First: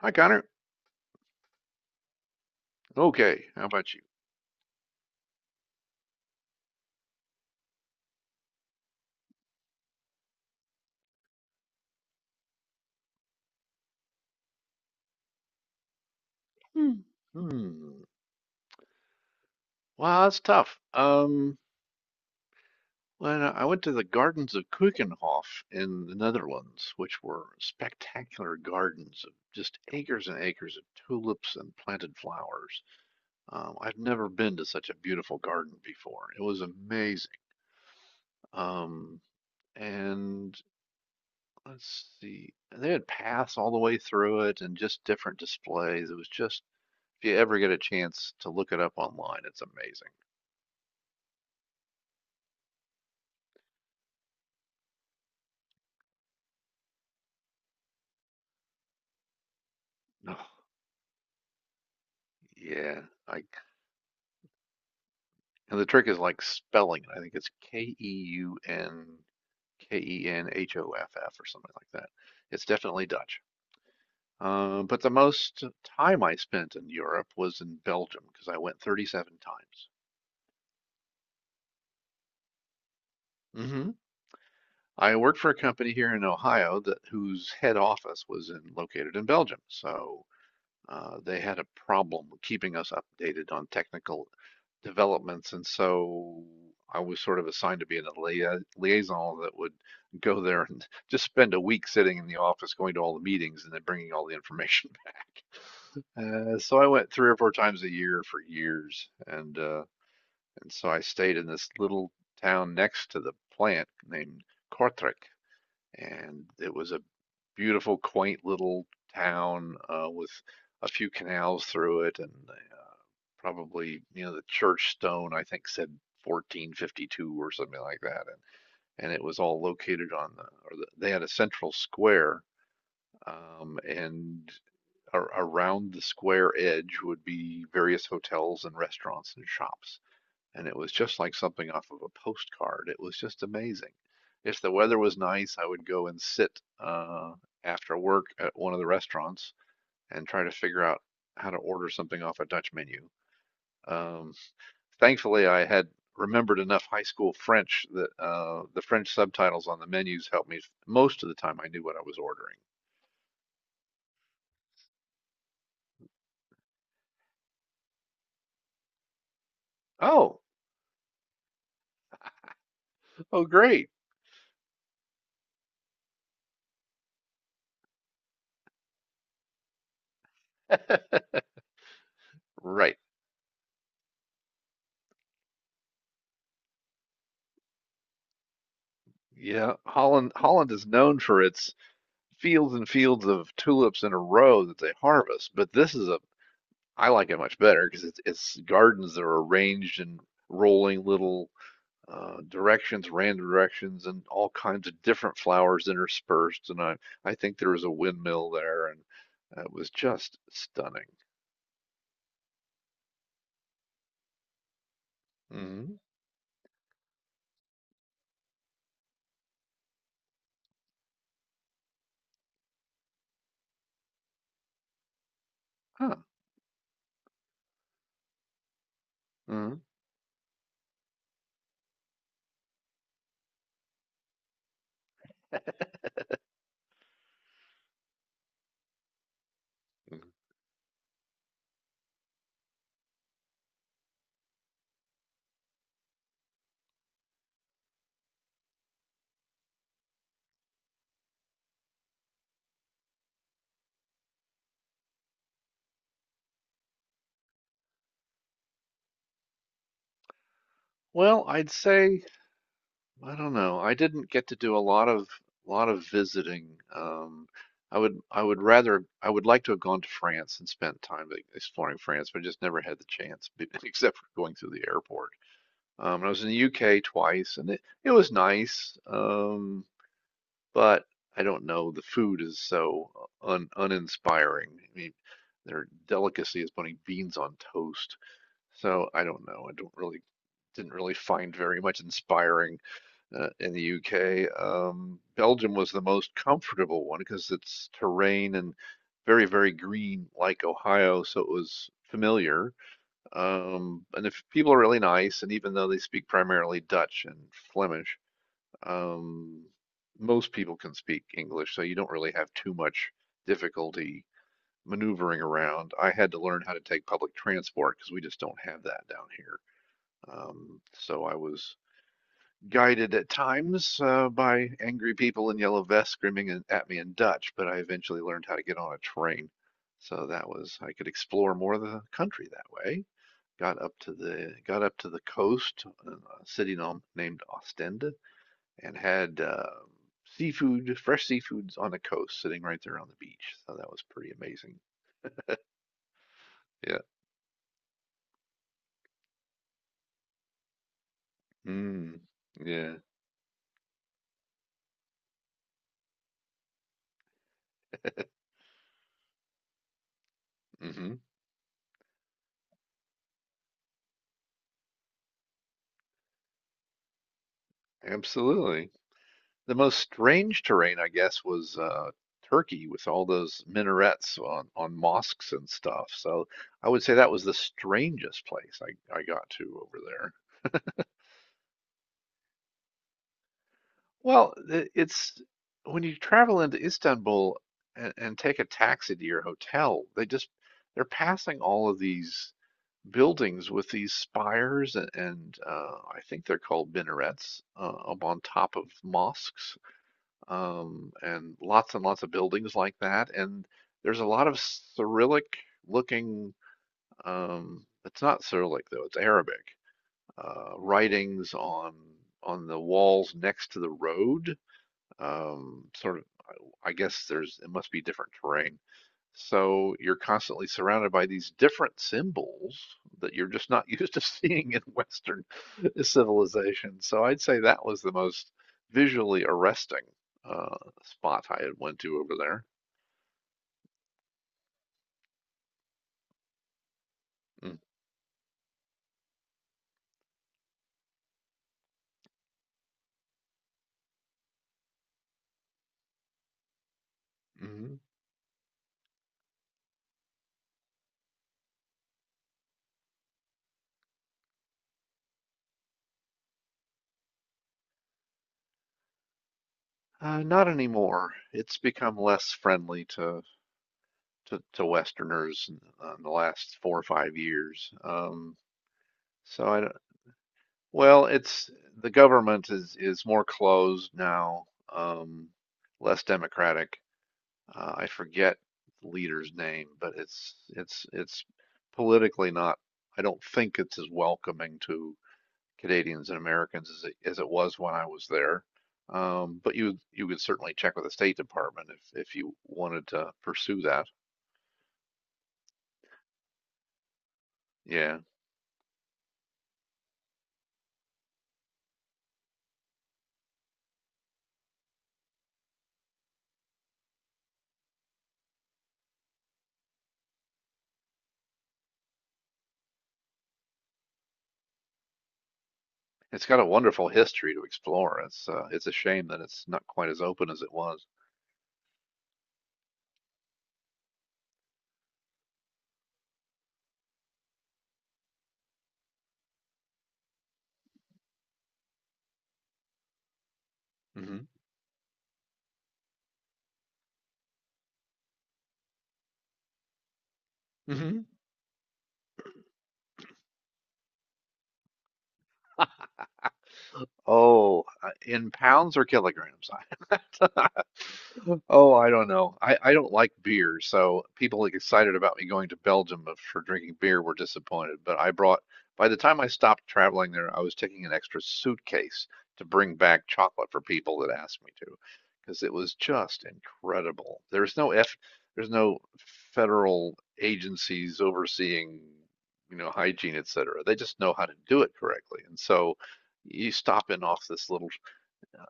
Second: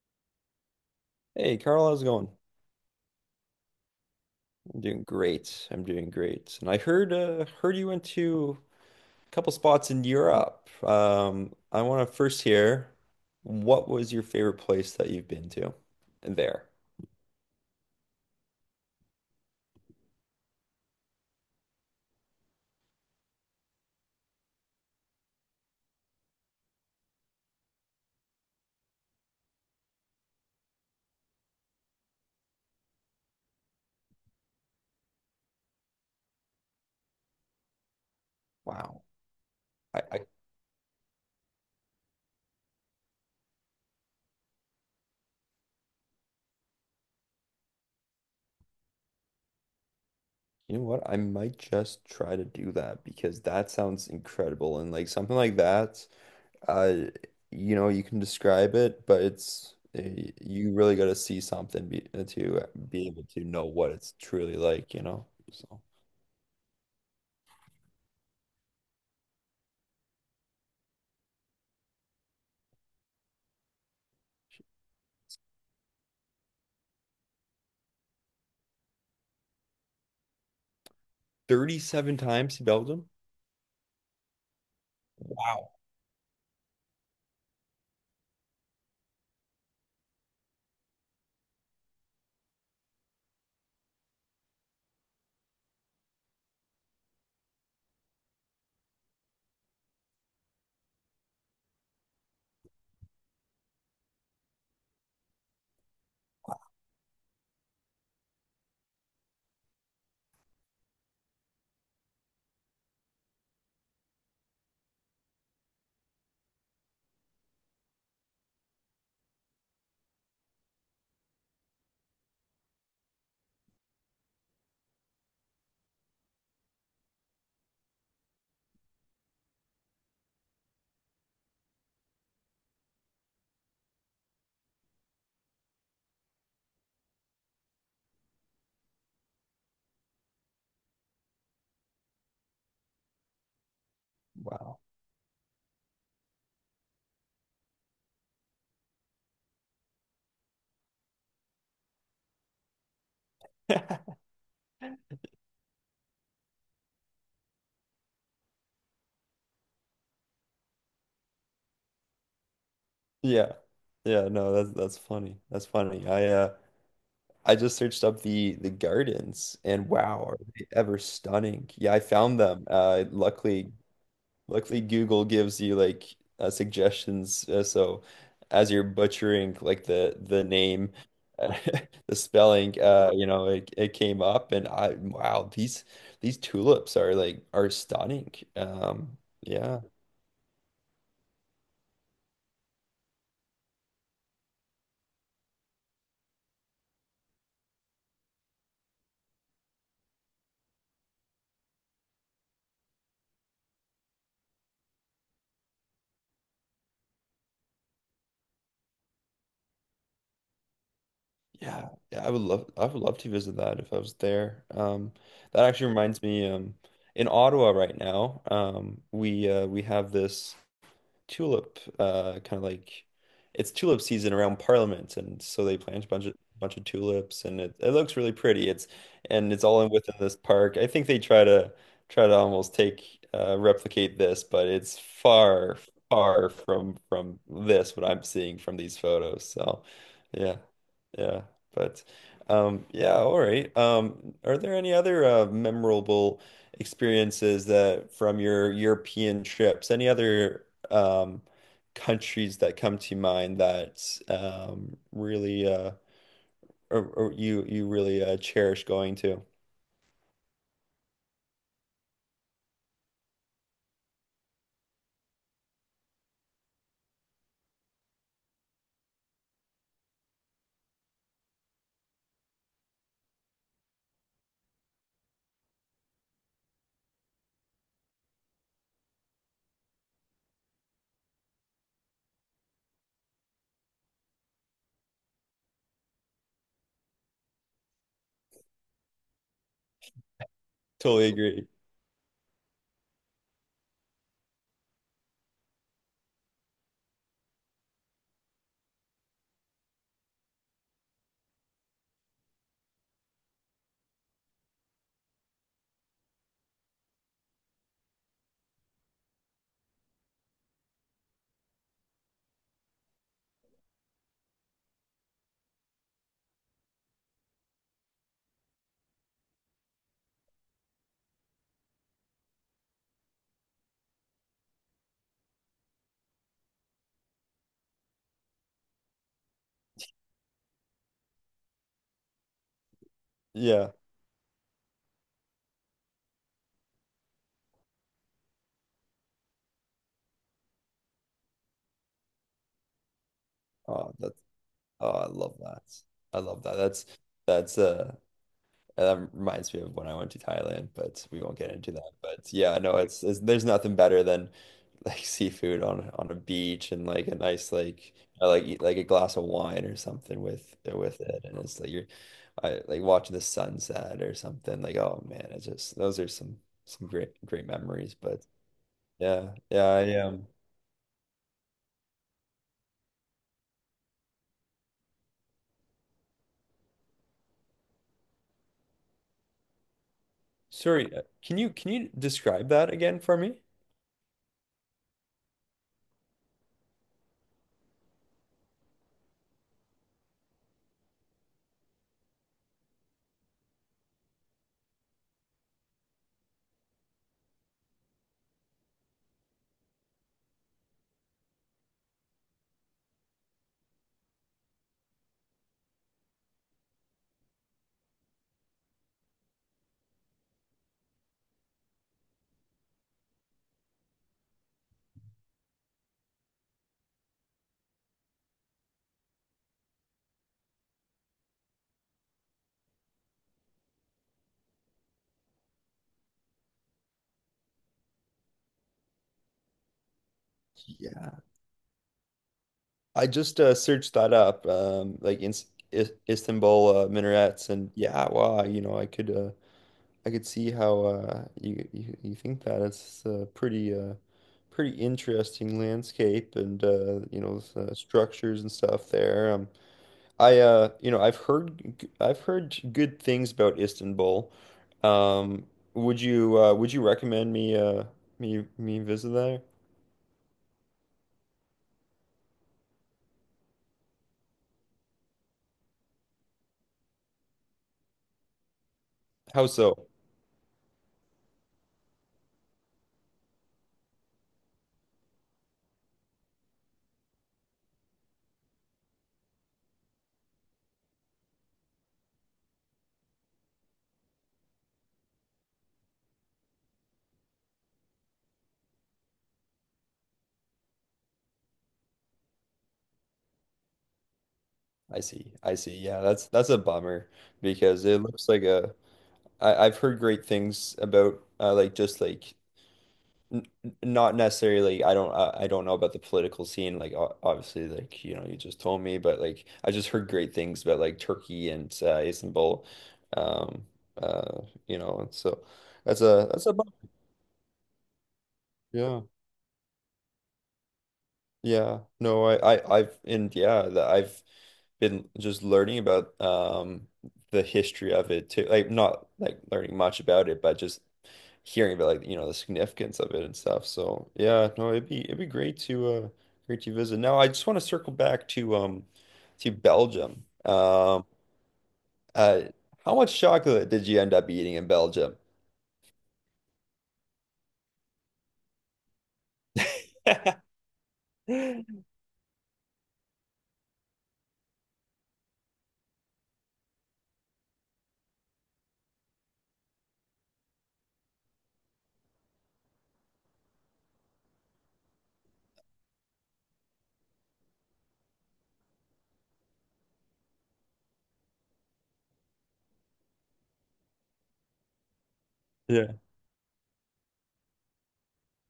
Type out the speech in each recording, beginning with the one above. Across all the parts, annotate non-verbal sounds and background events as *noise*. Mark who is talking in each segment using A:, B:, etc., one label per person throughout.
A: Hi, Connor.
B: Hey Carl, how's it going?
A: Okay, how about you?
B: I'm doing great. I'm doing great. And I heard heard you went to a couple spots in Europe. I want to first hear what was your favorite place that you've been to there?
A: Hmm. Hmm. Wow, that's tough. When I went to the gardens of Keukenhof in the Netherlands, which were spectacular gardens of just acres and acres of tulips and planted flowers. I've never been to such a beautiful garden before. It was amazing.
B: Wow.
A: Um,
B: I
A: and let's see, they had paths all the way through it and just different displays. It was just, if you ever get a chance to look it up online, it's amazing.
B: You know what? I might just try to do that because that sounds incredible and like something like that. Uh, you know, you can describe it, but it's
A: Oh,
B: you really got to see something be, to
A: yeah.
B: be able to
A: Like,
B: know what it's truly like, you know?
A: and
B: So.
A: the trick is like spelling it. I think it's Keunkenhoff or something like that. It's definitely Dutch. But the most time I spent in Europe was in Belgium because I went 37 times.
B: 37 times he belted him?
A: hmm I worked for a
B: Wow.
A: company here in Ohio that whose head office was in located in Belgium. So they had a problem keeping us updated on technical developments, and so I was sort of assigned to be in a liaison that would go there and *laughs* just spend a week sitting in the office, going to all the meetings, and then bringing all the information *laughs* back. So I went 3 or 4 times a year for years, and so I stayed in this little town next to the plant named Kortrijk, and it was a beautiful, quaint little town with a few canals through it, and probably you know the church stone I think said 1452 or something like that, and it was all located on the or the, They had a central square, and a around the square edge would be various hotels and restaurants and shops, and it was just like something off of a postcard. It was just amazing. If the
B: Wow.
A: weather was nice, I would go and sit uh, after work at one of the restaurants and try to figure out how to order something off a Dutch menu.
B: *laughs*
A: Um, Thankfully, I had remembered enough high school French that the French subtitles on the menus helped me. Most of the time, I knew what I was ordering.
B: Yeah. Yeah, no, that's funny. That's funny. I just searched up the gardens and wow, are
A: Oh,
B: they ever stunning. Yeah, I found them.
A: oh,
B: Luckily
A: great.
B: Google gives you like suggestions so as you're butchering like the name
A: *laughs*
B: *laughs* the spelling
A: Right.
B: you know it came up and I wow, these tulips are like are stunning.
A: Yeah,
B: Yeah.
A: Holland is known for its fields and fields of tulips in a row that they harvest. But this is a I like it much better because it's gardens that are arranged in rolling little directions, random directions, and all kinds of different flowers interspersed. And I think there was a windmill there, and it was just stunning.
B: Yeah, yeah, I would love to visit that if I was there. That actually
A: Hmm.
B: reminds me, in Ottawa right now, we have this tulip kind of like it's tulip season around Parliament, and so they plant a
A: Huh.
B: bunch of tulips, and it looks really pretty. It's and it's
A: Hmm.
B: all in within this park. I think they try to try to almost take replicate this, but it's far from this what I'm seeing from these photos. So, yeah. Yeah, but yeah, all right. Are there any other memorable experiences that from your European trips? Any other countries that come to mind that really or you really cherish going to?
A: Well, I'd say. I don't know. I didn't get to do a lot of visiting. I would like to have gone to France and spent time like, exploring France, but I just never had the chance, *laughs* except for going through the airport. And I was in the UK twice, and it was nice. But I don't know. The food is so un uninspiring. I mean, their delicacy is putting beans on toast. So I don't know. I don't really didn't really
B: Totally
A: find
B: agree.
A: very much inspiring in the UK. Belgium was the most comfortable one because it's terrain and very, very green like Ohio, so it was familiar. And if people are really nice, and even though they speak primarily Dutch and Flemish, um, most people can speak English, so you don't really have too much difficulty maneuvering around. I had to learn how to take public transport because we just don't have that down here. So I was guided at times by angry people in yellow vests screaming at me in Dutch, but I eventually learned how to get on a train. So that was I could explore more of the country that way. Got
B: Yeah.
A: up to the got up to the coast, a city named Ostend, and had seafood, fresh seafoods on the coast, sitting right there on the beach. So that was
B: Oh,
A: pretty
B: that's
A: amazing.
B: oh, I love that. I love that.
A: Yeah.
B: That's And that reminds me of when I went to Thailand, but we won't get into that.
A: Mm.
B: But yeah,
A: Yeah.
B: no, it's there's nothing better than like *laughs* seafood on a beach and like a nice like I like eat like a glass of wine or something
A: Hmm.
B: with it, and it's like you're I like watching the sunset or something. Like oh man, it's just those are some great great memories. But
A: Absolutely.
B: yeah,
A: The
B: yeah,
A: most
B: I
A: strange terrain, I guess, was Turkey with all those minarets on mosques and stuff. So I would say that was the strangest place I got to over there.
B: sorry, can you describe that again for me?
A: Well, it's when you travel into Istanbul and take a taxi to your hotel, they're passing all of these buildings with these spires, and I think they're called minarets up on top of mosques. And lots and lots of buildings like that. And there's a lot of Cyrillic looking, it's not Cyrillic though, it's Arabic writings on the walls next to the road. Sort of, I guess there's it must be different terrain, so you're constantly surrounded by these different symbols that you're just not *laughs* used to seeing in Western *laughs* civilization. So I'd say that was the most visually arresting uh,
B: Yeah.
A: spot I had went to over
B: I just searched that up, like in I Istanbul minarets,
A: there. Mm.
B: and yeah, wow, you know, I could see how you you think that it's a pretty pretty interesting landscape and you know
A: Mhm.
B: structures and stuff there. I you know I've heard good things about Istanbul. Um, would you recommend me me me visit there?
A: Not anymore. It's become less friendly to Westerners , in the last 4 or 5 years. So
B: How
A: I don't,
B: so?
A: well, it's the government is more closed now, um, less democratic, I forget the leader's name, but it's politically not. I don't think it's as welcoming to Canadians and Americans as as it was when I was there. But you could certainly check with the State Department if you wanted to pursue that.
B: I see. I see. Yeah, that's a bummer because
A: Yeah,
B: it looks like a I've heard great things about like just like not necessarily like, I don't know about the political scene like obviously like you know you just told me but like I just heard great things about like Turkey and Istanbul um uh you know and so
A: it's got a
B: that's a bummer.
A: wonderful history to explore. It's a
B: Yeah.
A: shame that it's not quite as open as it was.
B: Yeah, no, I've, and yeah, that I've been just learning about the history of it too. Like not like learning much about it, but just hearing about like, you know, the significance of it and stuff. So
A: hmm
B: yeah, no, it'd be great to great to visit. Now I just want to circle back to Belgium.
A: hmm
B: Uh how much chocolate did you end up eating in Belgium?
A: *laughs* Oh, in pounds or kilograms?
B: *laughs*
A: *laughs* Oh, I don't know. I don't like beer, so people like excited about me going to Belgium for drinking beer were disappointed. But I brought, by the time I stopped traveling there, I was taking an extra suitcase to bring back chocolate for people that asked me to, because it was just incredible. There's no federal agencies overseeing, you know, hygiene, et cetera. They just know how to do it correctly. And so
B: Yeah.
A: you stop in off this little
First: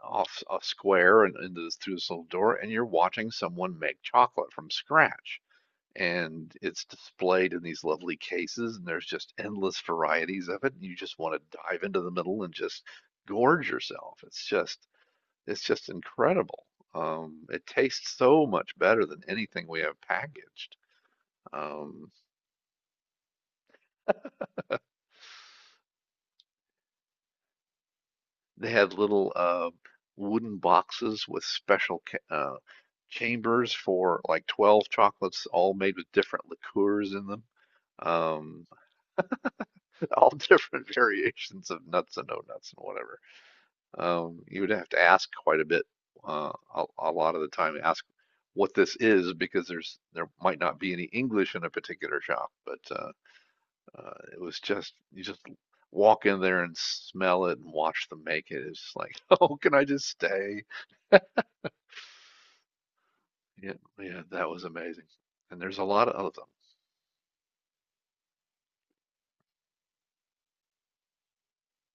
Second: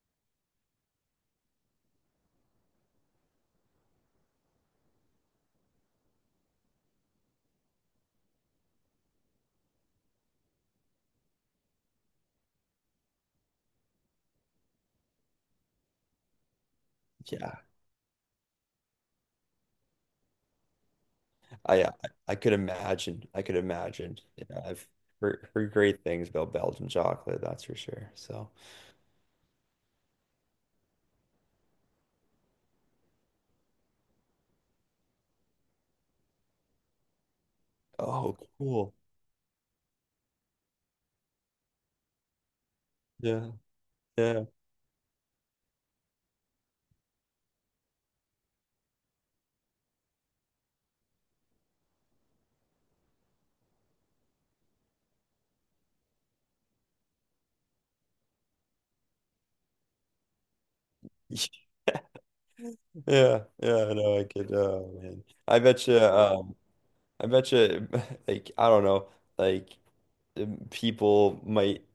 A: off a square and into through this little door, and you're watching someone make chocolate from scratch. And it's displayed in these lovely cases, and there's just endless varieties of it. And you just want to dive into the middle and just gorge yourself. It's just incredible.
B: Yeah.
A: It tastes so much better than anything we have packaged.
B: I I
A: Um,
B: I could imagine. I could imagine. Yeah, I've heard, heard great things about Belgian chocolate, that's for sure. So,
A: They had little wooden boxes with special uh, chambers for like 12 chocolates, all made with different liqueurs in them.
B: oh,
A: Um,
B: cool.
A: *laughs* all different variations of nuts and no nuts and whatever.
B: Yeah, yeah,
A: You would have to ask quite a bit, a lot of the time, ask what this is because there might not be any English in a particular shop, but it was just you just walk in there and smell it and watch them make it. It's like, *laughs* oh, can I just stay?
B: *laughs* yeah,
A: Yeah,
B: yeah. No,
A: yeah,
B: I
A: that
B: could.
A: was
B: Oh
A: amazing.
B: man, I
A: And there's a
B: bet you.
A: lot of them.
B: I bet you. *laughs* Like, I don't know. Like, people might.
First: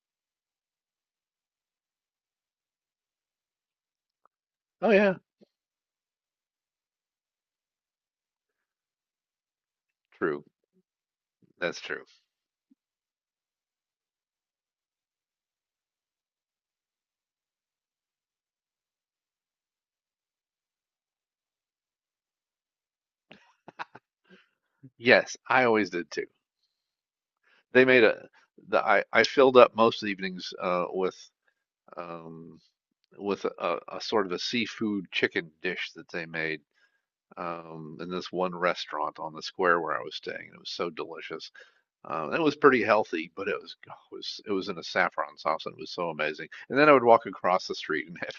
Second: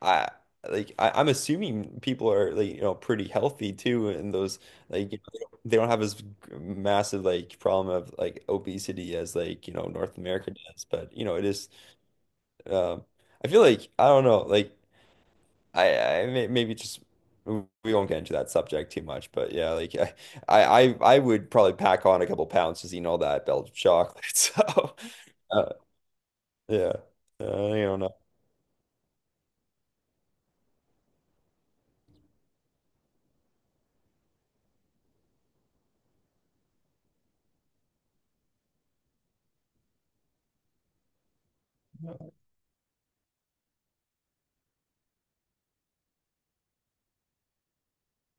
B: I Like I'm assuming people are like you know pretty healthy too, and those
A: Oh
B: like
A: yeah,
B: you know, they don't have as massive like problem of like obesity as like you know North
A: true.
B: America does. But you know it is.
A: That's true.
B: Um, I feel like I don't know. Like I may, maybe just we won't get into that subject too much. But yeah, like *laughs* I would probably pack on a couple pounds just eating all that Belgian chocolate. *laughs*
A: Yes,
B: So
A: I always did too.
B: yeah, I
A: They
B: don't
A: made
B: know.
A: a the I filled up most evenings um with a sort of a seafood chicken dish that they made in this one restaurant on the square where I was staying. It was so delicious. It was pretty healthy, but it was oh, it was in a saffron sauce and it was so amazing. And then I would walk across the street and *laughs*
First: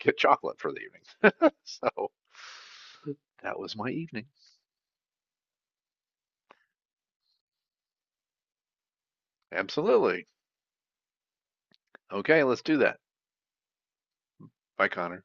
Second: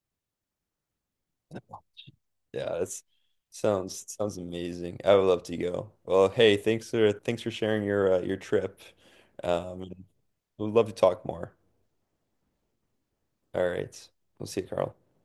A: get chocolate for the evening. *laughs* So
B: Yeah, that's
A: that was my
B: sounds
A: evening.
B: sounds amazing. I would love to go. Well, hey, thanks for thanks for sharing your trip. Um,
A: Absolutely.
B: we'd love to talk more.
A: Okay, let's do that.
B: All right, we'll see you,
A: Bye,
B: Carl.
A: Connor.